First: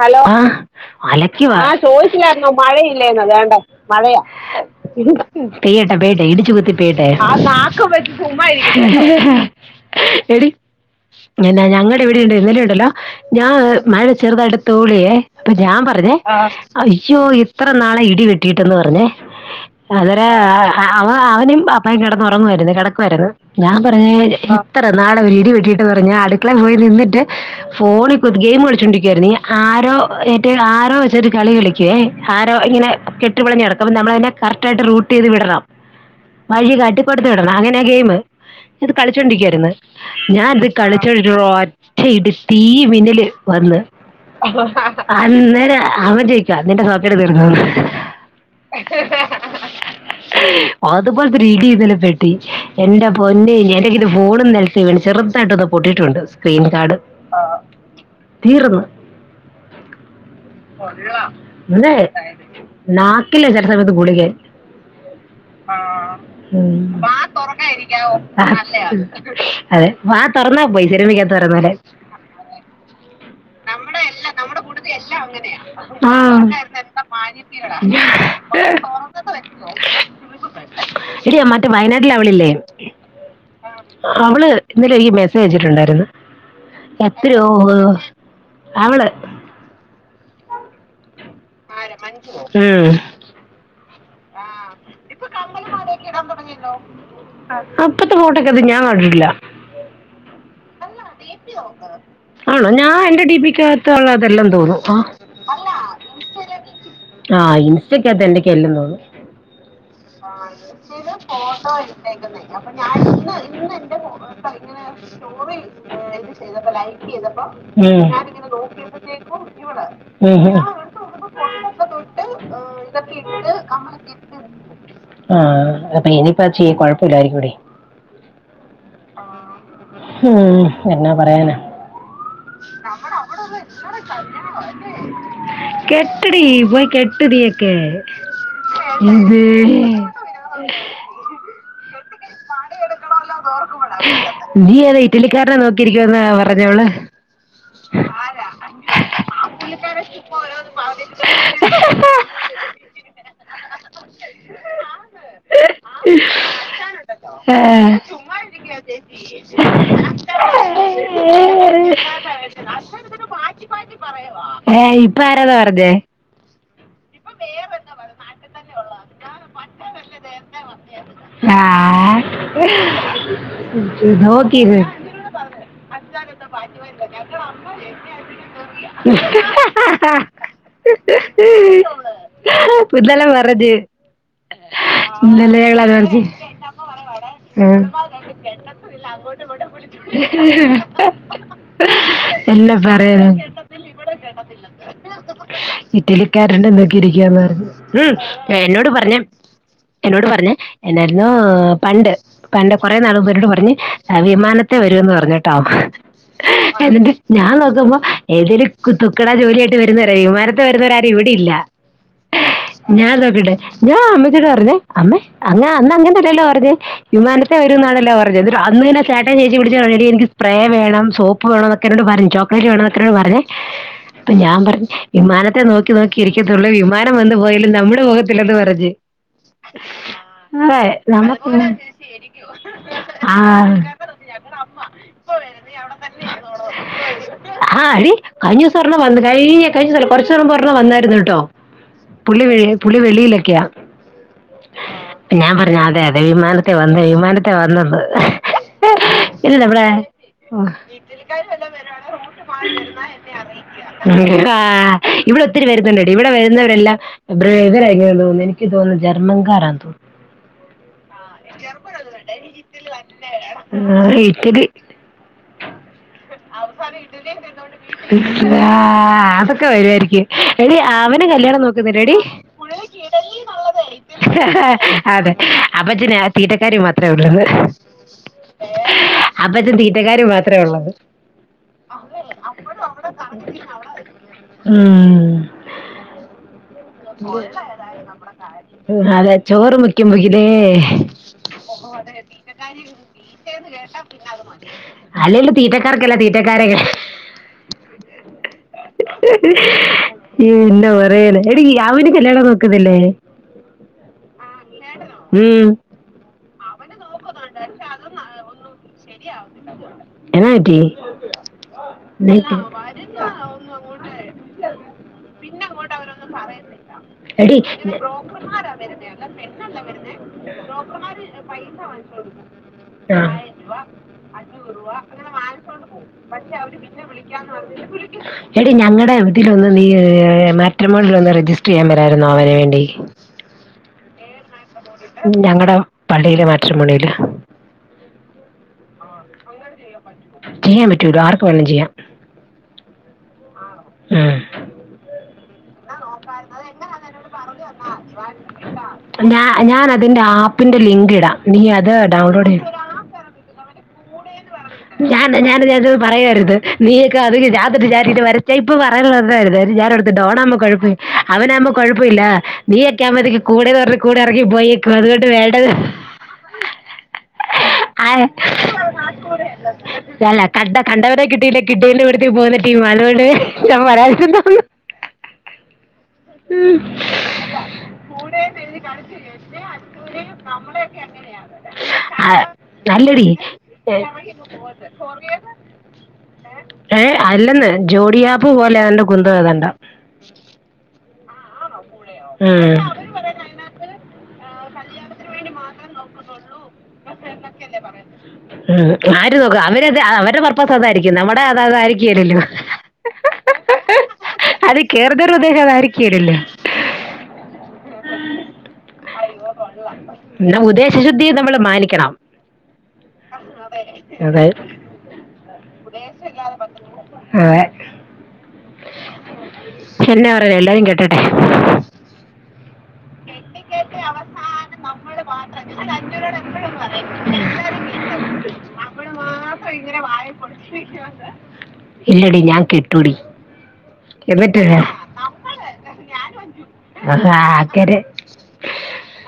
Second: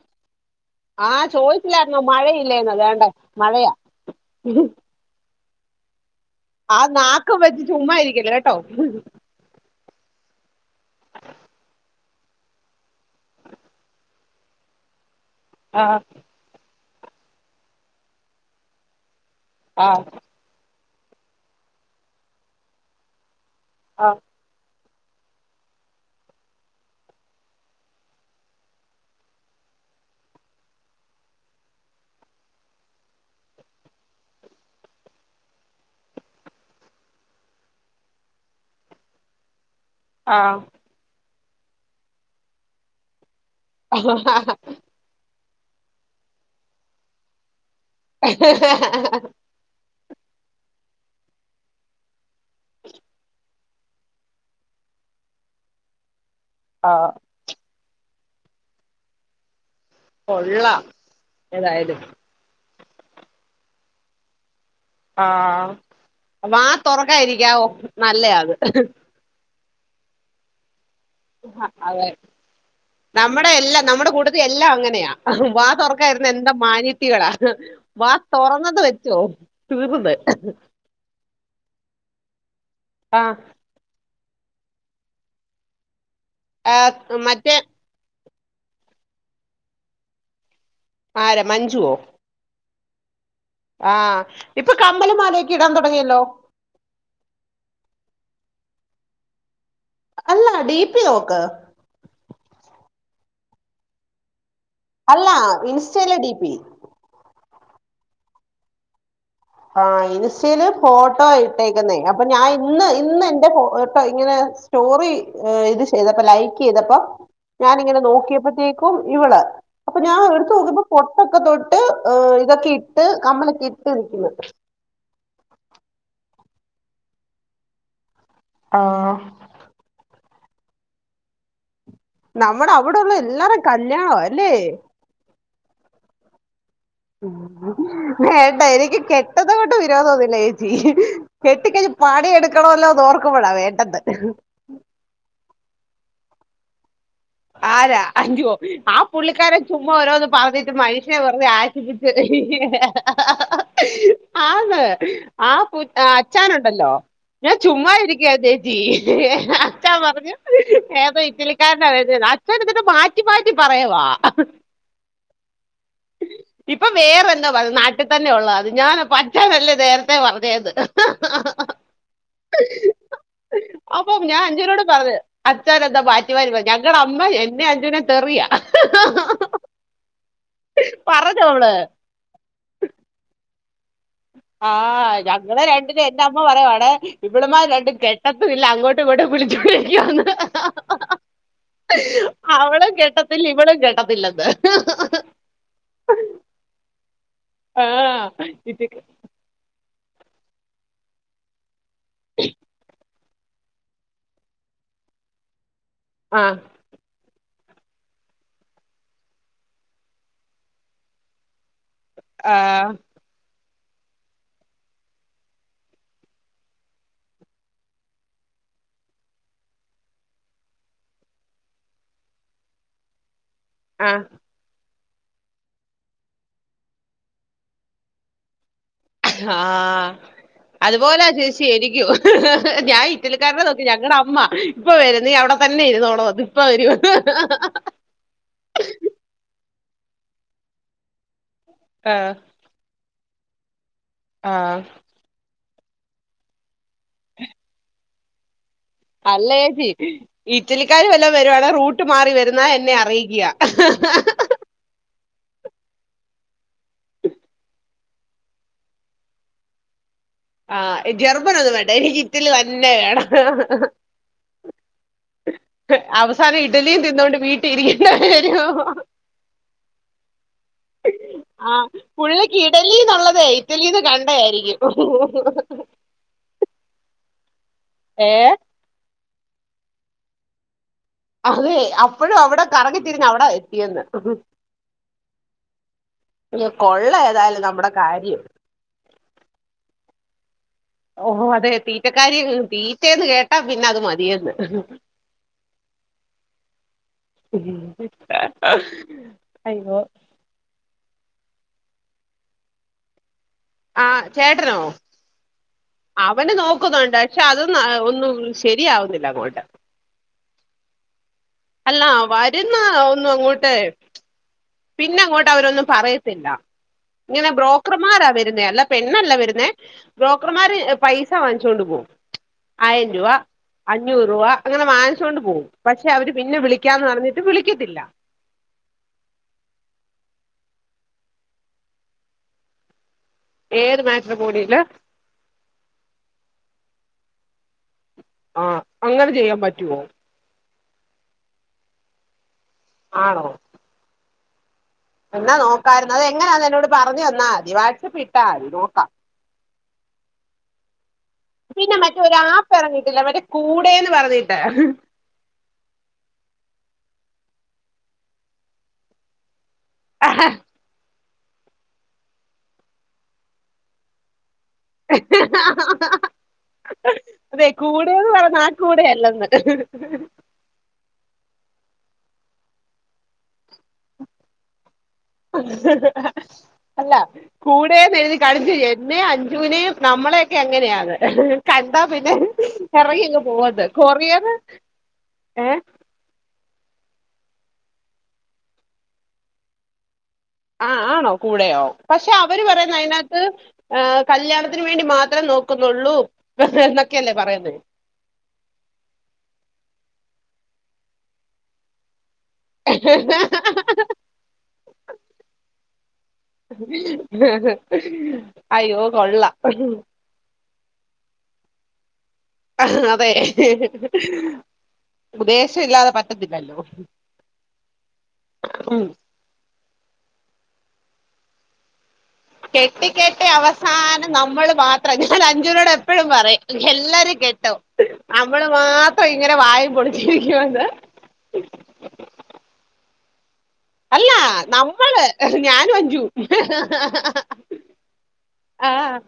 Hello ആഹ് ആഹ് അലക്ക്യുവാ ആഹ് ചോദിച്ചില്ലായിരുന്നോ മഴയില്ലേന്ന് അതേണ്ട മഴയില്ലേന്നോ അതോണ്ട മഴയാ പെയ്യട്ടെ പെയ്യട്ടെ ഇടിച്ച് കുത്തി ആ പെയ്യട്ടെ ആ നാക്കും നാക്ക് ചുമ്മാ വെച്ച് ഇരിക്കല്ല് കേട്ടോ ചുമ്മായിരി എടി എന്നാ ഞങ്ങടെ ഇവടിണ്ട് ഇന്നലുണ്ടല്ലോ ഞാ മഴ ചെറ്തായിട്ട് തോളിയേ അപ്പൊ ഞാം ആഹ് പർഞ്ഞ് അയ്യോ എത്ര നാളായി ഇടി വെട്ടിട്ടെന്ന് പറഞ്ഞേ ആഹ് അതരെ ആ അവ അവനും അപ്പായും കെടന്ന് ഒറങ്ങുവായിര്ന്നേ കെടക്കുവായ്ര്ന്ന് ഞാം പർഞ്ഞ് ആഹ് [unintelligible] ത്ര നാളായി ഒരിടി വെട്ടീട്ട് പർഞ്ഞേ അട്ക്കളെ പോയി നിന്നിട്ട് ഫോണി കുത്ത് ഗെയിമ് കളിച്ചൊണ്ടിരിക്കുവായിര്ന്നു ഞാ ആരോ ഏറ്റ ആരോ വെച്ചിട്ട് കളി കളിക്കുവേ ആരോ ഇങ്ങനെ കെട്ടിപളഞ്ഞ് കടക്കും അപ്പോ ഞമ്മളയ്നെ കറക്റ്റായിട്ട് റൂട്ടെയ്ത് വിടണം. വഴി കാട്ടി പൊടത്ത് വിടണം അങ്ങനെ ഗെയ്മ് ഇത് കളിച്ചോണ്ടിരിക്കായിര്ന്ന്. ഞാ ആഹ് ത് കളിചോണ്ടിരിക്കുരൊറ്റെടി തീ മിന്നല് വന്ന്. അന്നേരം അവൻ ചോയ്ക്കാ നിന്റെ സോക്കേട് തീർന്നോന്ന് അത്പോൽത്തൊരിടി ഇന്നലെ പെട്ടി എന്റെ പൊന്നേ എന്റെ കയ്യിന്ന് ഫോണും നൽ ത്ത് വീണ് ചെറ്തായിട്ടൊന്ന് പൊട്ടിട്ടുണ്ട് സ്ക്രീൻ കാർഡ് ആഹ് തീർന്ന് കൊള്ളാം ന്നെ ഏതായാലും നാക്കിലേ ചെല സമയത്ത് ഗുളികെ ആഹ് വാ വാ തുറക്കായിരിക്കാവോ തൊറക്കായിരിക്കവോ നല്ലയാ അത് നല്ലയാ അതെ വാ തൊറന്നാ പോയി ശരിമിക്ക ആഹ് അതെ നമ്മടെ യെല്ലാം നമ്മടെ കൂട്ടത്തി യെല്ലാം അങ്ങ നെയാ വാ തൊറക്കായിര്ന്ന ആ എന്താ മാന്യത്തികളാ വാ തൊറന്നത് വെച്ചോ തീർന്നു എടി ആ മറ്റേ വയനാട്ടിലെ അവളില്ലേ ആ ഉം അവള് ഇന്നലും ഈ മെസ്സേജ് വച്ചിട്ടുണ്ടായിരുന്നു ആഹ് എത്തിയോ മറ്റേ അവള് ആരാ മഞ്ജുവോ മഞ്ജുവോ ഉം ആഹ് ഇപ്പൊ കമ്മലുംമാലക്കെ ഇടാൻ തുടങ്ങിയല്ലോ ഹെലോ അപ്പത്തെക്കെ ഫോട്ടൊക്കെറി ഞാൻ കണ്ടിട്ടില്ല അല്ല ഡി പി നോക്ക് ആണോ ഞാൻ എന്റെ ഡിപിക്കാത്ത് അവള് അതല്ലെന്നു തോന്നും ആ അല്ല ഇൻസ്റ്റയിലെ ഡി പി ആഹ് ഇൻസ്റ്റക്കകത്ത് എന്തെക്കെ ഇല്ലെന്നു തോന്നുന്നു ആ ഇൻ സ്റ്റയില് ഫോട്ടോ ഇട്ടേക്കുന്നേ അപ്പൊ ഞാൻ ഇന്ന് ഇന്ന് എന്റെ ഫോട്ടോ ഇങ്ങനെ സ്റ്റോറി ഇത് ചെയ്തപ്പോ ലൈക്ക് ചെയ്തപ്പം ഞാനിങ്ങനെ ഉം, നോക്കിയപ്പോത്തേക്കും ഇവള് അപ്പൊ ഞാൻ ഉം, ഒരടത്ത് ഉം. നോക്കിപ്പോ പൊട്ടൊക്കെ തൊട്ട് ഇതൊക്കെ ഇട്ട് കമ്മലൊക്കെ ഇട്ട് നിക്ക്ന്നു ആഹ് അപ്പ ഇനി പക്ഷേ ഈ കൊഴപ്പല്ലായിരിക്കു ടീ ആ ഉം ഹ് എന്നാ പറയാനാ നമ്മുടെ അവിടുള്ള എല്ലാരേം കല്യാണവാ അല്ലേ കെട്ടടി പോയി കെ വേണ്ടാ എനിക്ക് ഇത് കെട്ടുന്നത് കൊണ്ട് വിരോധമൊന്നുല്ല ജീ കെട്ടിക്കഴിഞ്ഞ് പണിയെടുക്കണ ല്ലോന്ന് ഓർക്കുമ്പോഴാ വേണ്ടന്ന് നീ ഏതോ ഇറ്റലിക്കാരനെ നോക്കിയിരിക്കുവെന്ന് പറഞ്ഞോള് ആരാ അഞ്ചുവോ ആ പുള്ളിക്കാരൻ ചുമ്മാ ഓരോന്ന് പറഞ്ഞിട്ട് മനുഷ്യനെ വെറുതെ ആ ശിപ്പിച്ച് ആന്ന് ആ പു അച്ചാനുണ്ടല്ലോ ഞാൻ ചുമ്മാ ഇരിക്കുവാ ചേച്ചി അച്ഛാ പറഞ്ഞു ഏതോ ഇറ്റലിക്കാരനാ വെ തേതാ അച്ഛൻ എന്നിട്ട് മാറ്റി ആ. മാറ്റി പറയു വാ ഏ ഇപ്പൊ ആരാ പറഞ്ഞേ ഇപ്പൊ വേറെന്താ പറഞ്ഞേ നാട്ടിൽത്തന്നെ ഉള്ളതാ ഞാൻ അപ്പ അച്ച നല്ലേ നേരത്തെ പറഞ്ഞെന്നു ആ അപ്പം ഞാൻ നോക്കിത് അഞ്ജുനോട് പറഞ്ഞു അച്ഛൻ എന്താ മാറ്റി മാറ്റി പറഞ്ഞു ഞങ്ങളുടെ അമ്മ എന്നെ അഞ്ജുനെ തെറിയാ [unintelligible] [inaudible] പറഞ്ഞോ അവള് ഇന്നലെ പറഞ്ഞ് ആഹ് ഇന്നലെ ഞങ്ങളെ ഞങ്ങൾ അത് രണ്ടിനേ എന്റെ പറഞ്ഞ് അമ്മ പറയുവണെ ഇവള്മാര് രണ്ടും കെട്ടത്തും ഇല്ല അങ്ങോട്ടും ഇങ്ങോട്ടും വിളിച്ചോണ്ടിരിക്കുവാന്ന് എല്ലാം അവളും കെട്ടത്തില്ല പറയാനു ഇവളും കെട്ടത്തില്ലെന്ന് ഇറ്റലിക്കാരുണ്ട് നോക്കി ഇരിക്കാന്ന് ഉം ആഹ് ഇത് എന്നോട് പറഞ്ഞെ എന്നോട് പറഞ്ഞ് എന്നായിരുന്നു പണ്ട് പണ്ട് കൊറെ നാള് മുമ്പ് എന്നോട് പറഞ്ഞ് ച്ചാവിമാനത്തേ വരൂന്ന് പറഞ്ഞ്ട്ടോ ആ എന്നിട്ട് ഞാൻ നോക്കുമ്പോ ഏതേലും തു തുക്കടാ ജോലിയായിട്ട് വരുന്നവരാ വിമാനത്ത് വരുന്നവരാരും ഇവിടെ ഇല്ല ആഹ് ഞാൻ നോക്കട്ടെ ഞാൻ അമ്മച്ചോട് പറഞ്ഞേ അമ്മേ അങ്ങ് അന്ന് അങ്ങനല്ലല്ലോ ത്തടേ വിമാനത്തെ വരും എന്നാണല്ലോ പറഞ്ഞത് അന്ന്തന്നേ ചേട്ടയും ചേച്ചിം വിളിച്ച് പറഞ്ഞെ എടി എനിക്ക് സ്പ്രേ വേണം സോപ്പ് പ്പ് വേണം എന്നൊക്കെന്നോട് പറഞ്ഞു ചോക്ലേറ്റ് വേണന്നൊക്കെത്രേ പറഞ്ഞേ ആഹ് അപ്പൊ ഞാൻ പറഞ്ഞെ വിമാനത്തെ നോക്കി നോക്കി ഇരിക്കത്തുള്ളൂ വിമാനം വന്ന് പോയാലും നമ്മുടെപോകത്തില്ലെന്നു പറഞ്ഞ് ഹാആ അതെ അതുപോലെ നമുക്ക് ചേച്ച് ച്ചി ഇരിക്കുവാ ഞാൻ ആ ഇറ്റലിക്കാരനെ നോക്കി ഞങ്ങടെ അമ്മ ഇപ്പൊ വരുംനീ അവിടെ തന്നെ ഇരുന്നോളൂന്ന് ഇപ്പ വരും ആ അടി കഴിഞ്ഞ ദിവസം ഒരെണ്ണം വന്നു കഴി കഴിഞ്ഞല്ല കുറച്ചീസം മുന്നേ ഒരെണ്ണം വന്നായിരുന്നു കേട്ടോ ആഹ് പുള്ളി വെ പുള്ളി വെളീയിലൊക്കെയാ ആഹ് പ്പ ഞാൻ പറഞ്ഞു അതെ അതെ വിമാനത്തെ വന്ന് വിമാനത്തെ വന്നെന്ന് അല്ല ച്ചിലി നമ്മടെ ചേച്ചി ഹാ ഇറ്റലിക്കാര് വല്ലോം വരാണെങ്കിൽ റൂട്ട് മാറി വന്നാലേ അറിയിക്യാ ആഹ് ഇവിടെ ഒത്തിരി വരുന്നുണ്ടടീ ഇവിടെ വരുന്നവരെല്ലാം [unintelligible] എനിക്ക് തോന്ന് ജർമ്മൻകാരാന്നു തോന്നുന്നു ആഹ് ജർമ്മൻ ഒന്നും വേണ്ടേ ഇറ്റലി തന്നെ വേണം ആഹ് ഇറ്റലി അവസാനം ഇഡലിയും ഇഡ്ഡലി തിന്നോണ്ട് വീട്ടിൽ തിന്നൊണ്ട് ഇരിക്കേണ്ട വരും വീട്ടിലിരിക്കാം അതൊക്കെ വരുവായിരിക്കും എടി അവനു കല്യാണം ആ നോക്കുന്നില്ലെടി പുള്ളിക്ക് ഇഡലിന്നുള്ളതേ ഇറ്റലിന്ന് [unintelligible] കണ്ടയായിരിക്കും അതെ അപ്പച്ചന് ആ തീറ്റകാര്യം മാത്രേ ഒള്ളന്ന് ഏഹ് അപ്പച്ചന് തീറ്റക്കാര്യം മാത്രേ ഒള്ളന്ന് അതെ [unintelligible] അപ്പോഴും അവിടെ അപ്പോളും അവടെ കറങ്ങിത്തിരിഞ്ഞ് അവിടെ കറങ്ങി എത്തിയെന്ന് [unintelligible] ആഹ് യ്യോ കൊള്ള ഏതായാലും നമ്മുടെ കാര്യം അതെ ചോറ് മുഖ്യം ബിഗിലേ ഓഹ് ഓഹ് അതെ തീറ്റക്കാരി തീറ്റെന്ന് കേട്ടാ പിന്നെ അത് മതിയന്ന് അല്ലേലും തീറ്റക്കാർക്കെല്ലാം തീറ്റക്കാരെ അയ്യോ ഇയ്യോ എന്നാ പറയാനാ എടീ അവന് കല്യാണം നോക്കുന്നില്ലേ ആഹ് ചേട്ടനോ ഉം അവന് നോക്കുന്നൊണ്ട് പക്ഷെ അത ഒന്നും ശരിയാവുന്നില്ല അങ്ങോട്ട് എന്നാ പറ്റി അല്ലാ അല്ല വരുന്ന ഒന്നും വരുന്നതൊന്നും അങ്ങോട്ട് അങ്ങോട്ട് പിന്നെ അങ്ങോട് അവരൊന്നും പറയുന്നില്ല ഇങ്ങനെ എടി ബ്രോക്കർമാർ ആ വരുന്നെ അതാ ഏഹ് ബ്രോക്കർമാര് പൈസ വാങ്ങിച്ചോണ്ട് പോകും ആയിരം ആ രൂപ അഞ്ഞൂറ് രൂപ അങ്ങനെ വാങ്ങിച്ചോണ്ട് പോകും പക്ഷെ അവര് പിന്നെ വിളി ക്കാന്ന് പറഞ്ഞിട്ട് വിളിക്കത്തില്ല എടി ഞങ്ങളുടെ ഇതിലൊന്ന് നീ മാട്രിമോണിലൊന്ന് രജിസ്റ്റർ ചെയ്യാൻ മേലാരുന്നോ അവന് വേണ്ടി ഏത് മാട്രിമോണില് ഞങ്ങടെ പള്ളിയിലെ മാട്രിമോണില് ആഹ് അങ്ങനെ ചെയ്യാൻ പറ്റുവോ ചെയ്യാൻ പറ്റുവല്ലോ ആർക്ക് വേണേലും ചെയ്യാം ആണോ ആഹ് എന്നാ നോക്കാരുന്നു അത് എങ്ങനാന്ന് എന്നോട് പറഞ്ഞ് തന്നാതി വാട്സാപ്പിഇട്ടാതി നോക്കാം ഞാ ഞാനതിന്റെ ആപ്പിന്റെ ലിങ്ക് ഇടാം നീ അത് പിന്നെ മറ്റേ ഒരു ഡൗൺലോഡ് ചെയ്യ് ആപ്പ് ഇറങ്ങിയിട്ടില്ലേ മറ്റേ കൂടെന്ന് പറഞ്ഞിട്ട് [unintelligible] പറയുവാരുന്നു [unintelligible] ഡോണാകുമ്പോ കൊഴപ്പയില്ല അവനാവുമ്പ കൊഴപ്പയില്ല നീ എക്കെ ആകുമ്പത്തേക്ക് കൂടെന്നു പറഞ്ഞു കൂടെ എറങ്ങി പോയി അതുകൊണ്ട് വേണ്ടത് ആഹ് കൂടെയല്ലന്ന് [unintelligible] കണ്ട കണ്ടവരെ കിട്ടിയില്ല കിട്ടിയവൻ്റെക്കൂട്ടത്തി പോകുന്നടീമാ അതുകൊണ്ട് [unintelligible] അല്ല കൂടെന്നെഴുതി കാണിച്ചു എന്നേ അഞ്ചുവിനേം നമ്മളെയൊക്കെ അങ്ങനെയാണ് കണ്ടാ ആ പിന്നെ എറങ്ങിയങ്ങ് പോവന്നു [unintelligible] [unintelligible] കൊറിയന്നു തന്നെല്ലേ ഏഹ് അല്ലന്ന് ജോടിയാപ്പ് പോലെ ഏതാണ്ട് കുന്തം ഏതാണ്ട ആഹ് ആണോ കൂടെയോ പക്ഷെ അവര് ഉം. പറയുന്ന അതിനകത്ത് കല്യാണ ത്തിന് വേണ്ടി മാത്രേ നോക്കുന്നൊള്ളൂ എന്നൊക്കെയല്ലേ പറയുന്നെ ഉം ആര് നോക്കും അവരത് അവരുടെ പർപ്പസ് അതായിരിക്കും നമ്മുടെ അത അതായിരിക്കുകേലല്ലോ [unintelligible] കേറുന്നൊരു ഉദ്ദേശം അതായിരിക്കില്ലല്ലോ അയ്യോ കൊള്ളാം എടാ ഉദേശശുദ്ധിയെ നമ്മള് മാനിക്കണം ആഹ് അതെ അതെ ഉദ്ദേശം ഇല്ലാതെ പറ്റത്തില്ലല്ലോ ഉം എന്നാ പറയാ എല്ലാരും കെട്ടട്ടെ കെട്ടിക്കെട്ടി കെട്ടികെട്ടി നമ്മള് അവസാനം നമ്മള് ഞാൻ മാത്രം അഞ്ജുനോട് എപ്പഴും പറയും എല്ലാരും കെട്ടും [unintelligible] നമ്മള് മാത്രം ഇങ്ങനെ വായും പൊളിച്ച് നിക്കുവാന്ന് ഇല്ലടി ഞാൻ കെട്ടൂവടി അല്ല നമ്മള് ഞാനും അഞ്ചുവും അങ്ങനെ ആഹ്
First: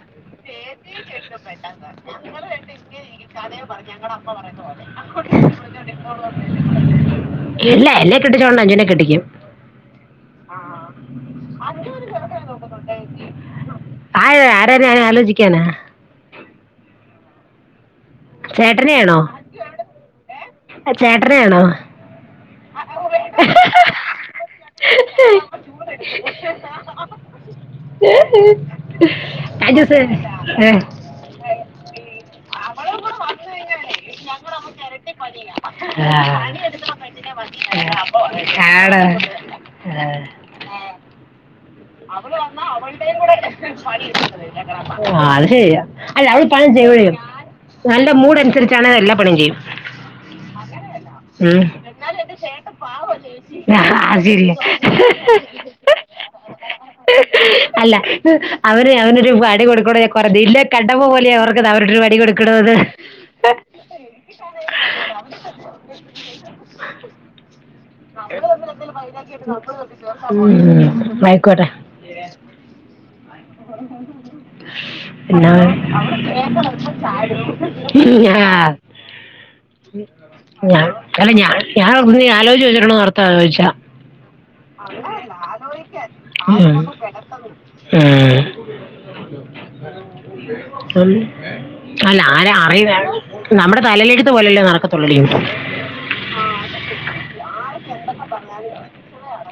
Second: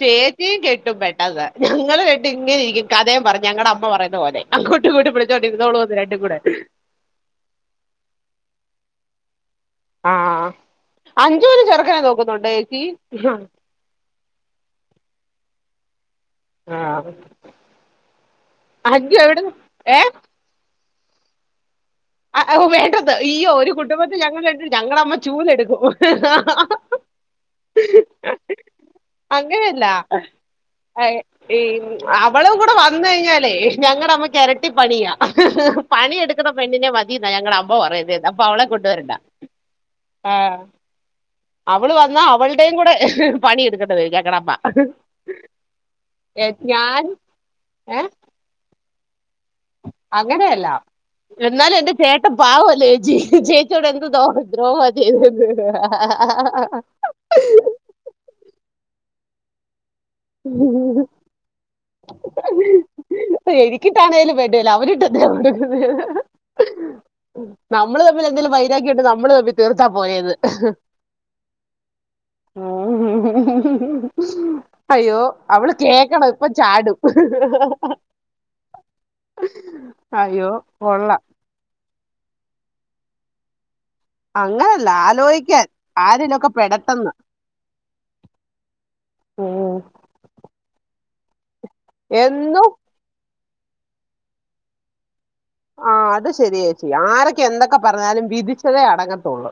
ചേച്ചിയും കെട്ടും പെട്ടെന്ന് ഞങ്ങള് കേട്ട് ഇങ്ങനെ ഇരിക്കും കഥയും പറഞ്ഞു ഞങ്ങടെ അമ്മ പറയുന്ന പോലെ അങ്ങോട്ടും ഇങ്ങോട്ടും വിളിച്ചോണ്ട് ഇരുന്നോളും രണ്ടും കൂടെ ഇല്ല എന്ന കെട്ടിച്ചോണ്ട് അഞ്ചൂനെ കെട്ടിക്കും ആഹ് അഞ്ജുന് ചെറുക്കനെ നോക്കുന്നുണ്ടോ ചേച്ചി ആ ആരാന്ന് ഞാൻ ആലോചിക്കാന്ന് ആ അച് എവിടെ ഏഹ് ചേട്ടനയാണോ ഓഹ് വേണ്ടത് അയ്യോ ഒരു കുടുംബത്തിൽ ഞങ്ങൾ രണ്ടും ഞങ്ങടമ്മ ചൂലെടുക്കും കഴിഞ്ഞുസം ഏഹ് ഏഹ് ഈ അവളും കൂടെ വന്ന് കഴിഞ്ഞാലേ ഞങ്ങടമ്മ ട്ടി പണിയാ ആ, പണി എടുക്കുന്ന പെണ്ണിനെ മതി ഞങ്ങട അമ്മ പറയിന്നേന്ന് അപ്പൊ അവളെ ആടാ കൊണ്ടുവരണ്ട ഏ, ആഹ് കൂടെ പണിയെടുക്കേണ്ടത് ഞങ്ങളുടെ അമ്മ ആ അത് ശെരിയാ അല്ല ഏ, അവള് പണി ഞാൻ ചെയ്യും ഏ നല്ല മൂഡ് അനുസരിച്ചാണ് എല്ലാ പണിയും ചെയ്യും അങ്ങനെയല്ല ഉം. എന്നാലും എന്റെ ചേട്ടൻ പാവല്ലേ ചേച്ചിയോട് എന്തു ആ ദ്രോഹവാ ചെയ്തത് ശരിയാ അല്ല അവന് അവനൊരു പണി കൊടുക് നിന്നെ കണ്ടപ്പോൾ മുതലേ ഓർക്കണ് അവർക്കിട്ടൊരു പണി കൊടുക്കണന്ന് എനിക്കിട്ടാണേലും വേണ്ടീല്ല അവനിട്ട് എന്തിനാ കൊടുക്കുന്നെ നമ്മള് തമ്മിൽ തീർത്താ പോരേന്ന് ഉം ആയിക്കോട്ടെ [inaudible] അയ്യോ എന്നാ അവള് കേക്കണം ഇപ്പൊ ചാടും ആഹ് അയ്യോ കൊള്ളാം [unintelligible] അങ്ങനല്ല ആഹ് ആലോചിക്കാൻ ആഹ് ആരിലൊക്കെ പെടട്ടെന്ന് ഉം അല്ല ആരാ എന്നും അറിയുന്നേ നമ്മുടെ തലയിലെഴുട്ട് പോലല്ലേ നടക്കത്തുള്ളൂ ആ അത് ശരിയേച്ചി ആരൊക്കെ എന്തൊക്കെ പറഞ്ഞാലും വിധിച്ചതേ അടങ്ങത്തുള്ളൂ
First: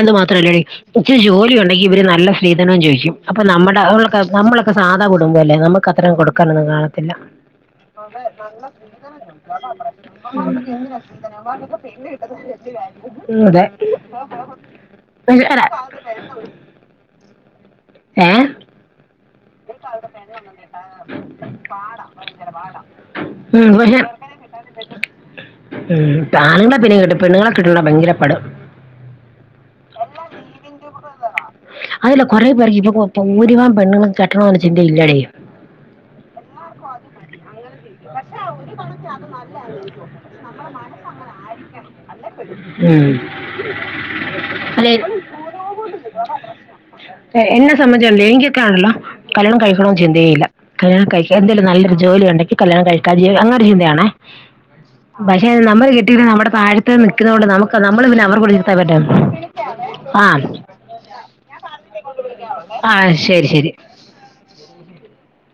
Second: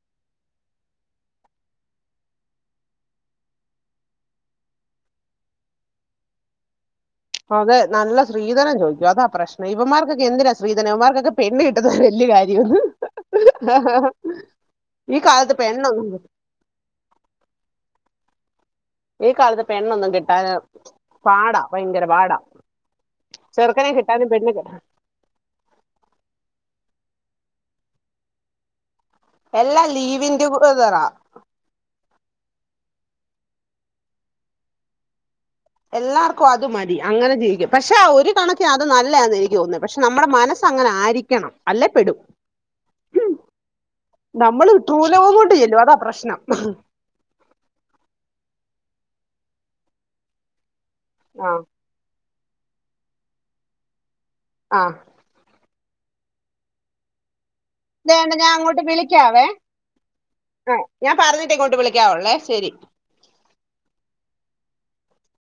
അത് മാത്രം അല്ലടി ഇച്ചിരി ജോലിയുണ്ടെങ്കി ഇവര് നല്ല സ്ത്രീധനവും ചോദിക്കും അപ്പൊ നമ്മുടെ അവരൊക്കെ നമ്മളൊക്കെ സാധാ കുടുംമ്പല്ലേ നമുക്ക് അത്രം ഒന്നും കൊടുക്കാനൊന്നും കാണത്തില്ല അതെ നല്ല ശ്രീധനം ചോദിക്കു അതാ പ്രശ്നം ഇവമാർക്കൊകെ എന്തിനാ ശ്രീധനം ഇവമാർക്കൊകെ പെണ്ണ് കിട്ടത് വലിയ കാര്യം ഉം, അതെ ഈ പക്ഷേ കാലത്ത് അല്ല, പെണ്ണ ഏഹ് ഈ കാലത്ത് പെണ്ണൊന്നും കിട്ടാൻ പാടാ ഭയങ്കര പാടാ [inaudible] ചെറുക്കനെ പക്ഷെ കിട്ടിയാലും പെണ്ണിനെ കി ഉം ആണുങ്ങളെ പിന്നെ കിട്ടും പെണ്ണുങ്ങളെ കിട്ടാനാ ഭയങ്കര പാട് എല്ലാം ലിവിങ് ടുഗതറാ അതില്ല കുറെ പേർക്ക് ഇപ്പൊ ഭൂരിഭാഗം പെണ്ണുങ്ങൾക്ക് കെട്ടണമെന്ന ചിന്ത ഇല്ലാ എല്ലാവർക്കും അത് മതി അങ്ങനെ ജീവിക്കും പക്ഷെ ആ ഒരു കണക്കിന് അത് നല്ലാന്ന് എനിക്ക് തോന്നുന്നു പക്ഷെ നമ്മുടെ മനസ്സ് അങ്ങനെ ആയിരിക്കണം അല്ലെ പെടും ഉം. നമ്മള് അല്ല ട്രൂ ലവ് കൊണ്ട് ചെല്ലും അതാ പ്രശ്നം എന്നെ സംബന്ധിച്ച് എങ്കിക്കൊക്കൊ ഇണ്ടല്ലോ കല്യാണം കഴിക്കണന്ന ചിന്തയേ ഇല്ല കല്യാണം കഴി ആ എന്തേലും നല്ലൊര് ഉണ്ടെങ്കി കല്യാണം കഴിക്കാ അങ്ങനെര് ചിന്തയാണേ ആ പക്ഷെ നമ്പറ് കിട്ടിയിട്ട് നമ്മടെ താഴെത്ത് നിക്ക്ന്നത്കൊണ്ട് നമുക്ക് നമ്മള് പിന്നെ വേണ്ട അവർക്ക് [unintelligible] ഞാൻ അങ്ങോട്ട് വിളിയ്ക്കാവേ വിളിക്കാവേ ആഹ് ആ ഞാൻ പറഞ്ഞിട്ട് ഇങ്ങോട്ട് വിളിക്കാവുള്ളേ ശരി ആഹ് ശെരി ശെരി